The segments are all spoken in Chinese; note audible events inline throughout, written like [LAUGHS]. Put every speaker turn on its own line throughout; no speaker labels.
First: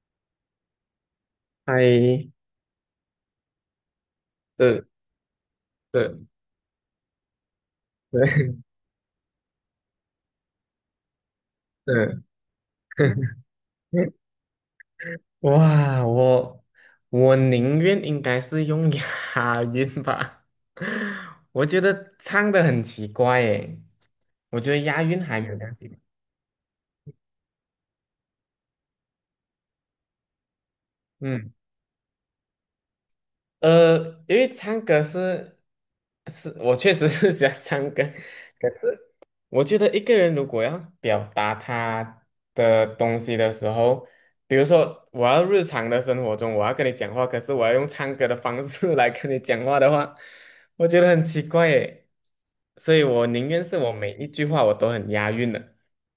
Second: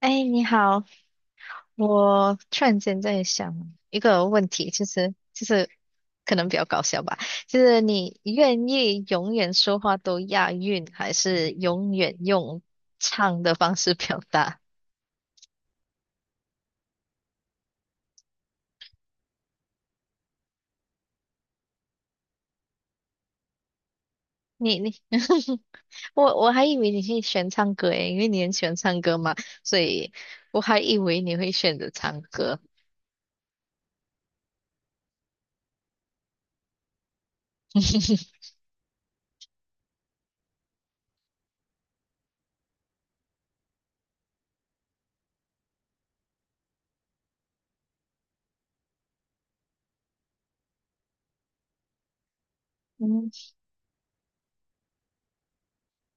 哎，你好，我
嗨，
突然间在想一个问题，就
对
是就是
对
可能比较搞笑吧，就是你
对
愿意永远说话都押韵，还是永远
对，
用唱的方式
[LAUGHS]
表达？
哇，我宁愿应该是用押韵吧，[LAUGHS] 我觉得唱的很奇怪诶，我觉
你
得
你，
押韵还没有
[LAUGHS]
关系。
我还以为你是喜欢唱歌诶，因为你很喜欢唱歌嘛，所以我还以为你会
嗯，
选择唱歌。
呃，因为唱歌是，我确实是喜欢唱歌，
[LAUGHS]
可是我觉得一个人如果要表达他的东西的时候，比如说我要日常的生活中我要跟你讲话，可是我要用唱歌的方式 [LAUGHS] 来跟你讲话的话，我觉得很奇怪耶。所以我
嗯，
宁愿是我每一句话我都很押韵的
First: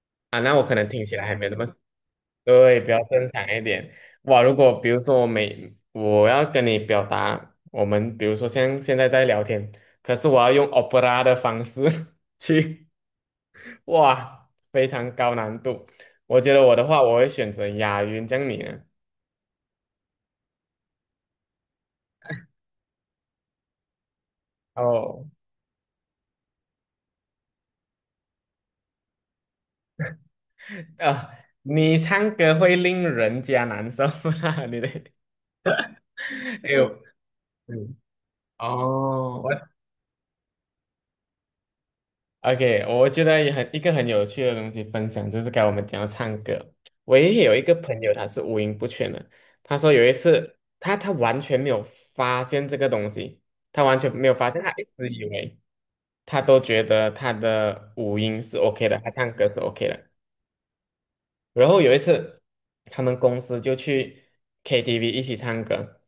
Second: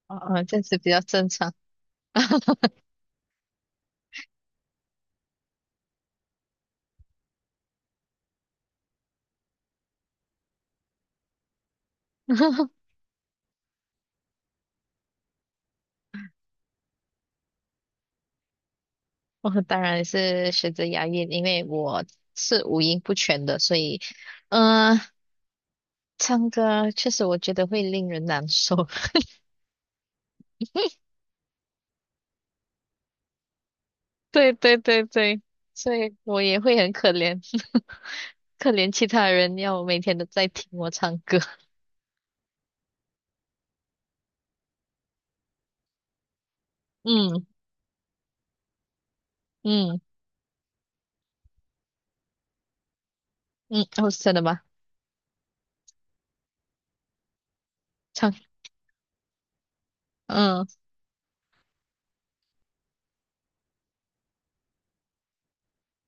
哦
啊，
哦，
那
这样
我可
子
能
比较
听起来
正
还没
常。
那么
[LAUGHS]
对，比较正常一点。哇，如果比如说我要跟你表达，我们比如说像现在在聊天，可是我要用 opera 的方式 [LAUGHS] 去，哇，非常高难度。我觉得我的话，我会选择押韵，这样你呢？
[LAUGHS] 我当然是选择押韵，因为我是五音不全的，所以，嗯，
哦，
唱歌确实我觉得会令人难受。[LAUGHS]
啊，你唱歌会令人家难受
对
吗？[LAUGHS]
对
你的，
对对，所以我也
哎
会很
呦，
可怜，
嗯，
[LAUGHS] 可怜其他
哦，
人要每天都在听我唱歌。[LAUGHS]
OK,我觉得也很一个很有趣的东西分享，就是该我们讲到唱歌。我也
嗯
有一个朋友，他是五音不全的。他说
嗯
有一次，他完全没有发现这个东西，他
嗯，
完
哦，
全没有
真的
发
吗？
现，他一直以为他都觉得他的五
唱，
音是 OK 的，他唱歌是 OK 的。
嗯，[LAUGHS]
然后有一次，他们公司就去 KTV 一起唱歌，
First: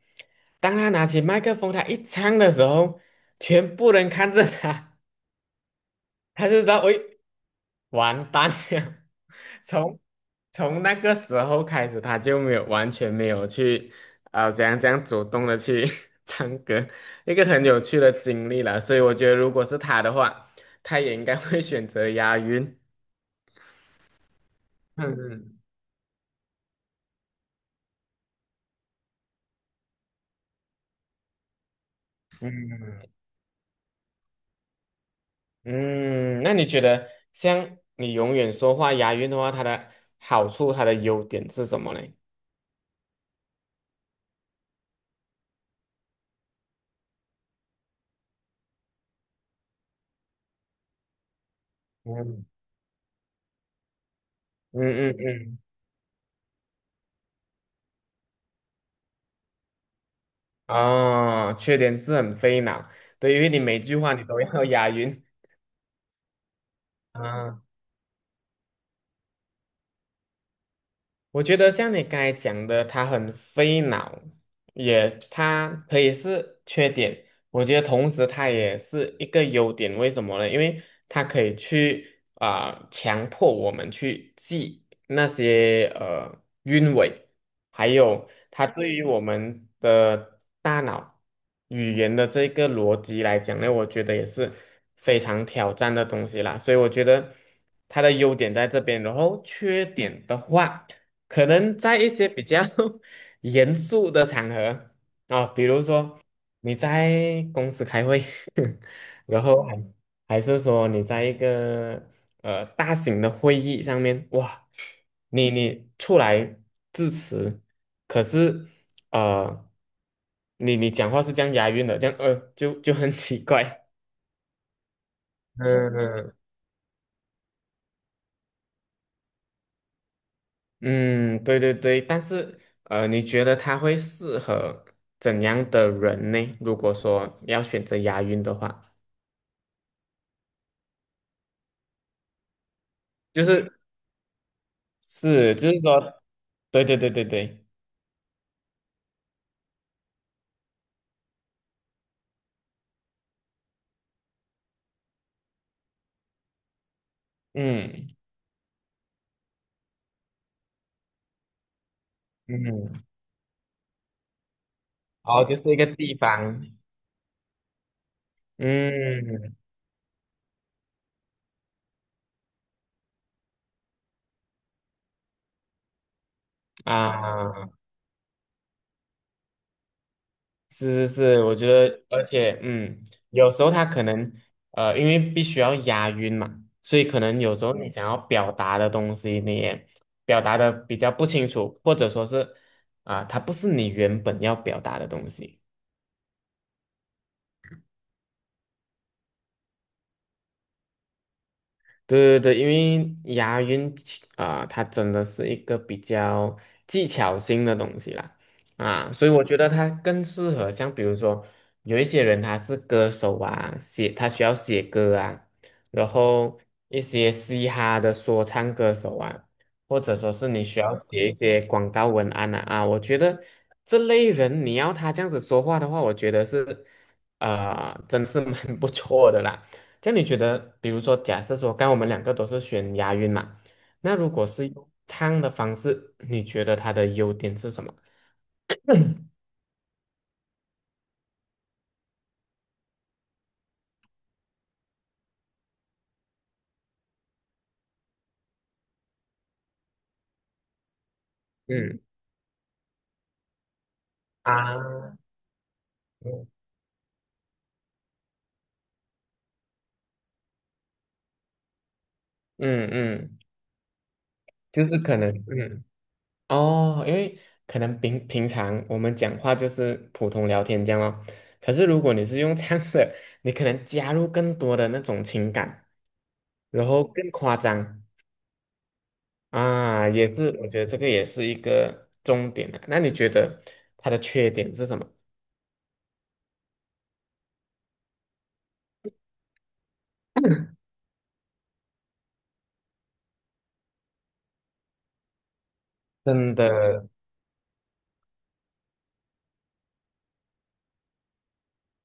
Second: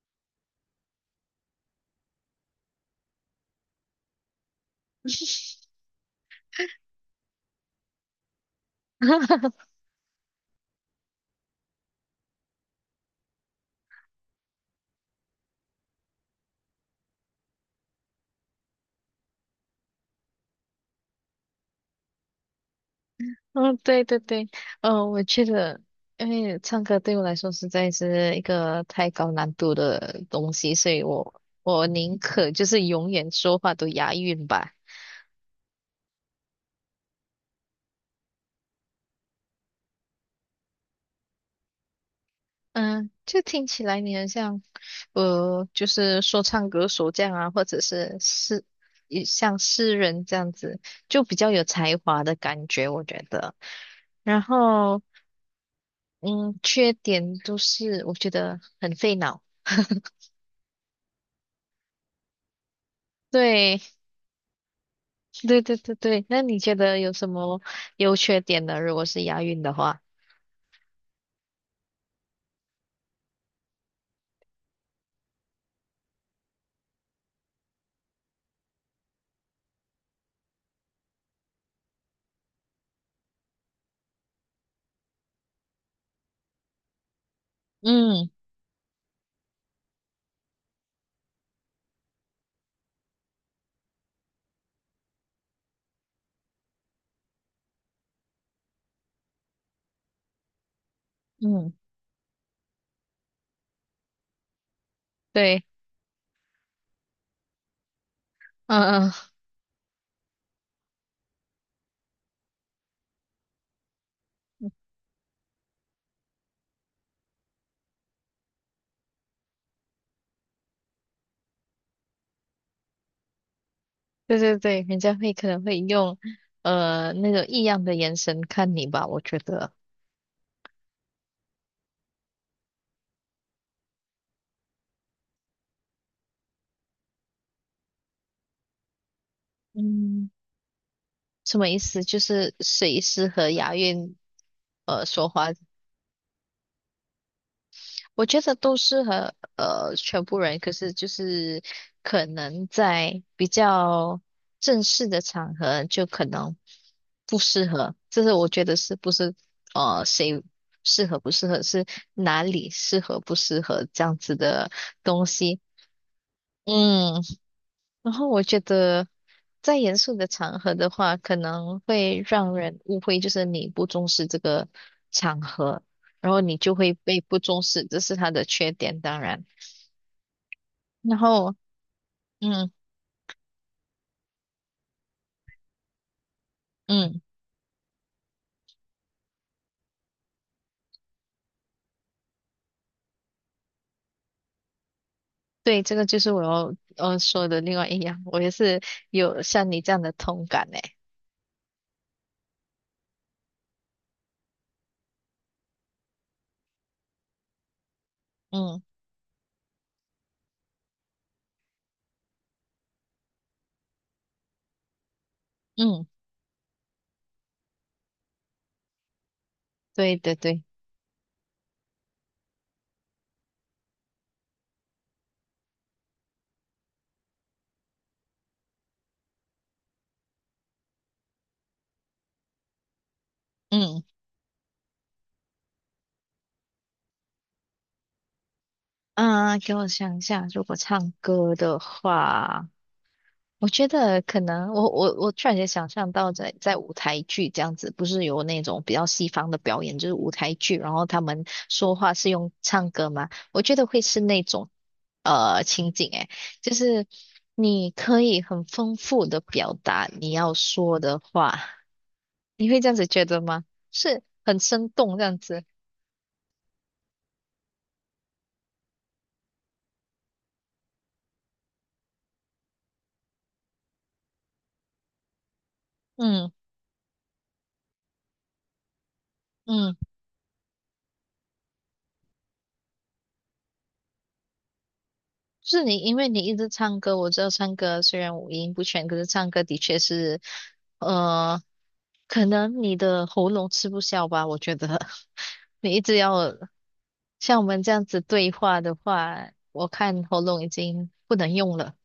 当他拿起麦克风，他一唱的时候，全部人看着他，[LAUGHS] 他就知道，喂。完蛋了。[LAUGHS]
哈哈。
从从那个时候开始，他就没有完全没有去怎样怎样主动的去 [LAUGHS] 唱歌，一个很有趣的经历了。所以我觉得，如果是他的话，他也应该会选择押韵。
嗯，对对对，嗯，我觉
嗯
得，因为唱歌对我来说实在是一个太高难度的东西，所以我宁可就是
嗯
永远说话都押韵吧。
嗯，那你觉得像你永远说话押韵的话，它的好处、它的优点是什么呢？
嗯，就听起来你很像，就是说唱歌手这样啊，或者是诗，也像诗人这样子，就比较有才华的
嗯
感觉，我觉得。然
嗯
后，
嗯嗯，
嗯，缺点就是我觉得很费脑。[LAUGHS]
哦，缺点是很费脑，对，因为你每
对，
句话你都要押韵。
对对对对，那你觉得有什么
啊，
优缺点呢？如果是押韵的话，
我觉得像你刚才讲的，它很费脑，也它可以是缺点。我觉得同时它也是一个优点，为什么呢？因为它可以去啊、强迫我们去记那些韵尾，还
嗯
有它对于我们的大脑语言的这个逻辑来讲呢，我觉得也是非常挑战的东西啦。所以我觉得它的优点在这边，然后缺点的话。可
嗯，
能在一些比较 [LAUGHS] 严肃的场合啊，
对，
比如说你在公司开会，
嗯嗯，
[LAUGHS] 然后还是说你在一个大型的会议上面，哇，你出来致辞，可是呃你讲话是这样押韵的，这样就很奇怪，
对对对，人家会可能会用
嗯
那种异样的眼神看你吧，我觉得，
嗯，对对对，但是你觉得他会适合怎样的人呢？如果说要选择押韵的话，
嗯，什么意思？就是谁适
就
合
是
押韵说话
是，就是说，对对对对对，
我觉得都适合全部人，可是就是可能在比较正式的场合就可能不适合。
嗯
这是我觉得是不是谁适合不适合，是哪里适
嗯，
合不适合这样子的东
哦，就
西。
是一个地方，
嗯，然后我觉得
嗯
在严肃的场合的话，可能会让人误会，就是你不重视这个场合。然后你就会被不重
啊。
视，这是它的缺点，当然。
是是
然
是，
后，
我觉得，而且，
嗯
嗯，有时候他可能，因为必须要押韵嘛，所以可
嗯，
能有时候你想要表达的东西，你也表达的比较不清楚，或者说是，啊、它不是你原本要表达的东西。
对，这个就是我要说的另外一样，我也是有像你这样的同感诶。
对对对，因为押韵其啊、它真的是一个比较技巧性的东西啦，
嗯
啊，所以我觉得它更适合像比如说有一些人他是歌手啊，他需要写歌啊，
嗯，
然后一些嘻哈的说唱歌手啊，或者
对
说
对
是
对，
你需要写一些广告文案啊，啊，我觉得这类人你要他这样子说话的话，我觉得是啊，真是蛮不错的啦。这样你觉得，比如说，假设说，刚刚我们两个都是选押韵嘛，
嗯
那如果是用唱的方式，你觉得它的优点是什么？
啊，给我想一下，如果唱歌的话。我觉得可能，我突然间想象到在舞台剧这样子，不是有那种比较西方的表演，就是舞台剧，然后他们说
嗯
话是用唱歌嘛？我觉得会是那种
啊，
情景，诶，就是你可以很丰富的表达你要说的话，你会
嗯
这样子觉
嗯，
得吗？是很
就
生
是可
动这
能，
样子，
嗯哦，因为可能平平常我们讲话就是普通聊天这样哦，可是如果你是用唱的，你可能加入更多的那种情感，
嗯
然后更夸张
嗯。
啊，也是，我觉得这个也是一个重点的。那你觉得它的缺点是什么？
是你，因为你一直唱歌，我知道唱歌虽然五音不全，可是唱歌的确是，呃，可能你的喉咙吃不消吧，我觉得 [LAUGHS] 你一直要
真的
像我们这样子对话的话，我看喉咙已经不能用了。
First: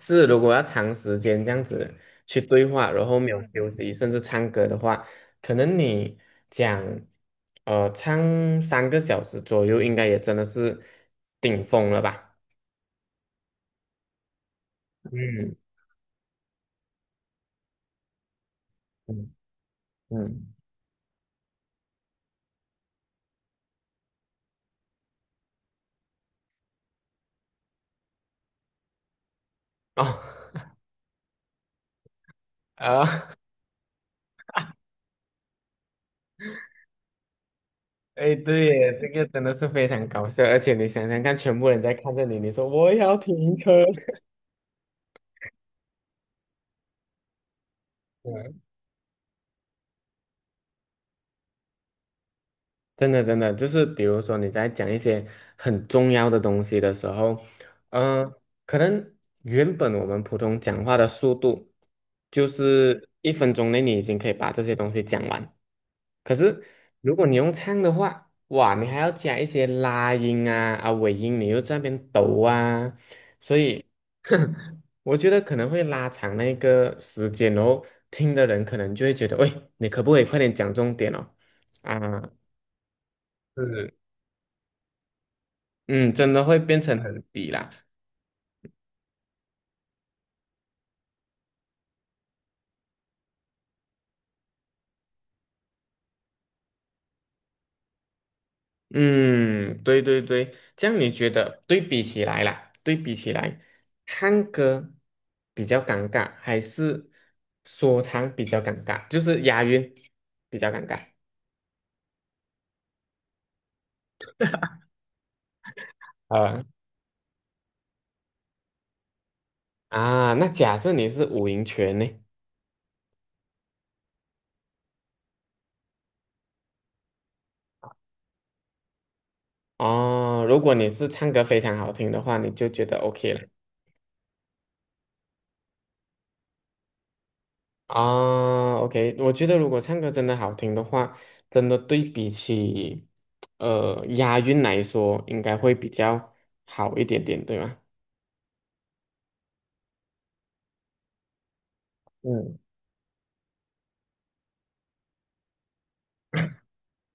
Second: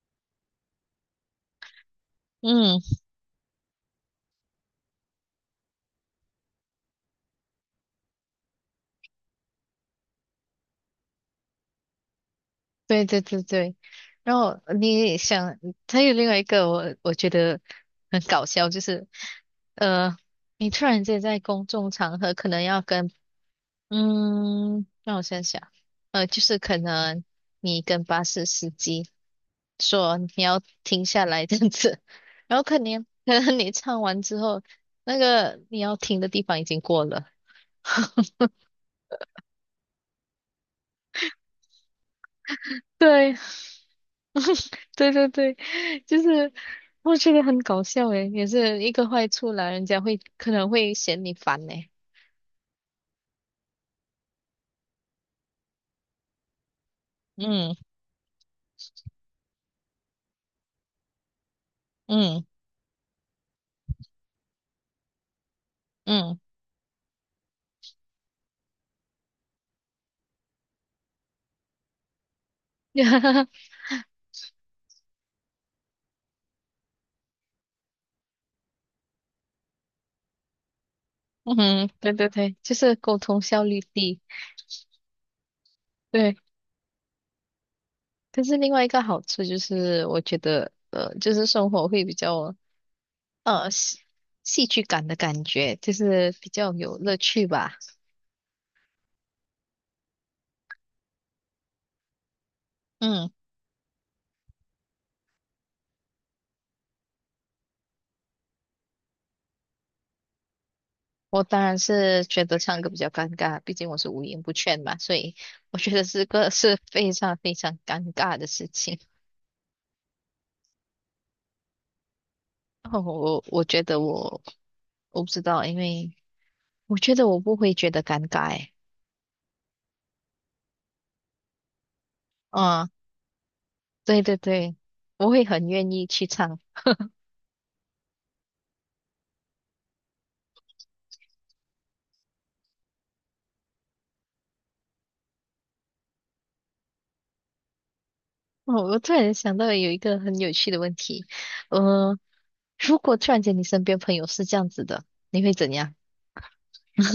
是，如果要长时间这样子去对
嗯，
话，然后没有休息，甚至唱歌的话，可能你讲，唱3个小时左右，应该也真的是顶峰了吧？
对对对对，然后你
嗯
想，还有另外一个我觉得很搞笑，就是，
嗯
呃，
嗯，
你突然间在公众场合可能要跟嗯，让我想想，就是可能你跟巴士司机说
哦
你要停下来这样子，然后
[LAUGHS]
可能
啊，
可能你唱完之后，那个你要停的地方已经过了。
哎，对耶，这个真的是非常搞笑，而且你想想看，全部人在看着你，你说我也要
对，
停车，[LAUGHS]
[LAUGHS] 对对对，就是我觉得很搞笑诶，也是一个坏处啦，人家会可能会嫌你烦呢。
真的，真的，就是比如说你在讲一些很重要的东西的时候，
嗯
呃，可能原本我们普通讲话的速度
嗯
就是1分钟内你已经可以把这些东西讲完，可
嗯
是如果你用唱的话，哇，你还要加一些拉音啊啊尾音，你又在那边抖啊，
嗯，[LAUGHS]
所以 [LAUGHS] 我觉得可能会拉长那个时间，哦。听的人可能就会觉得，喂，你可不可以快点讲重点哦？
嗯，对
啊，
对对，就是沟通效率
是。
低。
嗯，真
对。
的会变成很低啦。
可是另外一个好处就是，我觉得就是生活会比较呃戏戏剧感的感觉，就是比较有乐趣吧。
嗯，对对对，这样你觉得对比起来啦，对比
嗯，
起来，唱歌比较尴尬，还是说唱比较尴尬？就是押韵比较尴尬
我当然是觉得唱歌比较尴尬，毕竟我是五音不全嘛，所以我觉得这个
啊，
是非常非常尴尬的事情。
啊。那假设你是五音全呢？
哦，我觉得我不知道，因为我觉得我不会觉得尴尬欸。
哦，如果你是唱歌非常好听的话，你就觉
嗯，
得 OK 了。
对对对，我会很愿意去唱。
啊，OK,我觉得如果唱歌真的好听的话，真的对比起押韵来说，应该会比较好一点点，对吗？
哦，我突然想到有一个很有趣的问题，呃，
嗯，
如果突然间你身边朋友是这样子的，你会怎样？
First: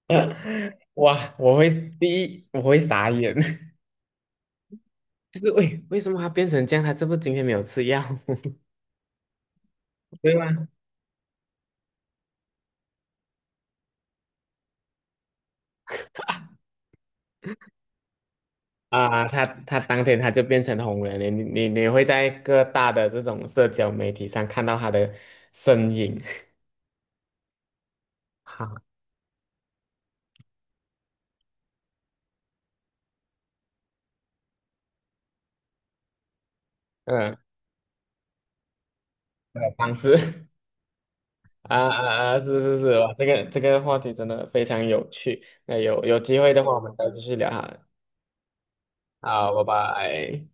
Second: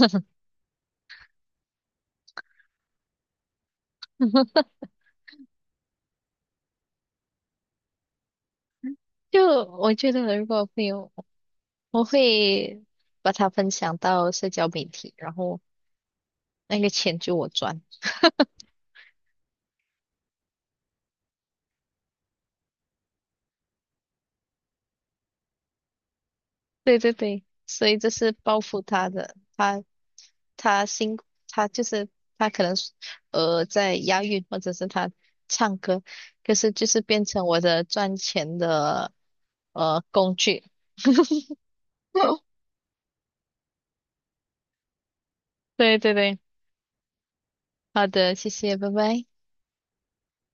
[LAUGHS] 哇，我会第一，我会傻眼，[LAUGHS]
[LAUGHS]
就是为什么他变成这样？他这不今天没有吃药 [LAUGHS]
就我觉
对
得，如果
吗？
朋友，我会把它分享到社交媒体，然后那个钱就我赚。
啊？他当天他就变成红人了，你会在各大的这种社交媒体上看到他的身影，
对对对，所以这是
[LAUGHS]
报
好，
复他的，他他辛苦他就是他可能是在押韵或者是他唱歌，可是就是变
嗯，
成我的赚钱的
方
工
式。
具。
啊啊啊！是
[LAUGHS]
是是，哇，这个话题真的非常有趣。那
对对
有
对，
机会的话，我们再继续聊哈。
好的，谢谢，拜拜。
好，拜拜。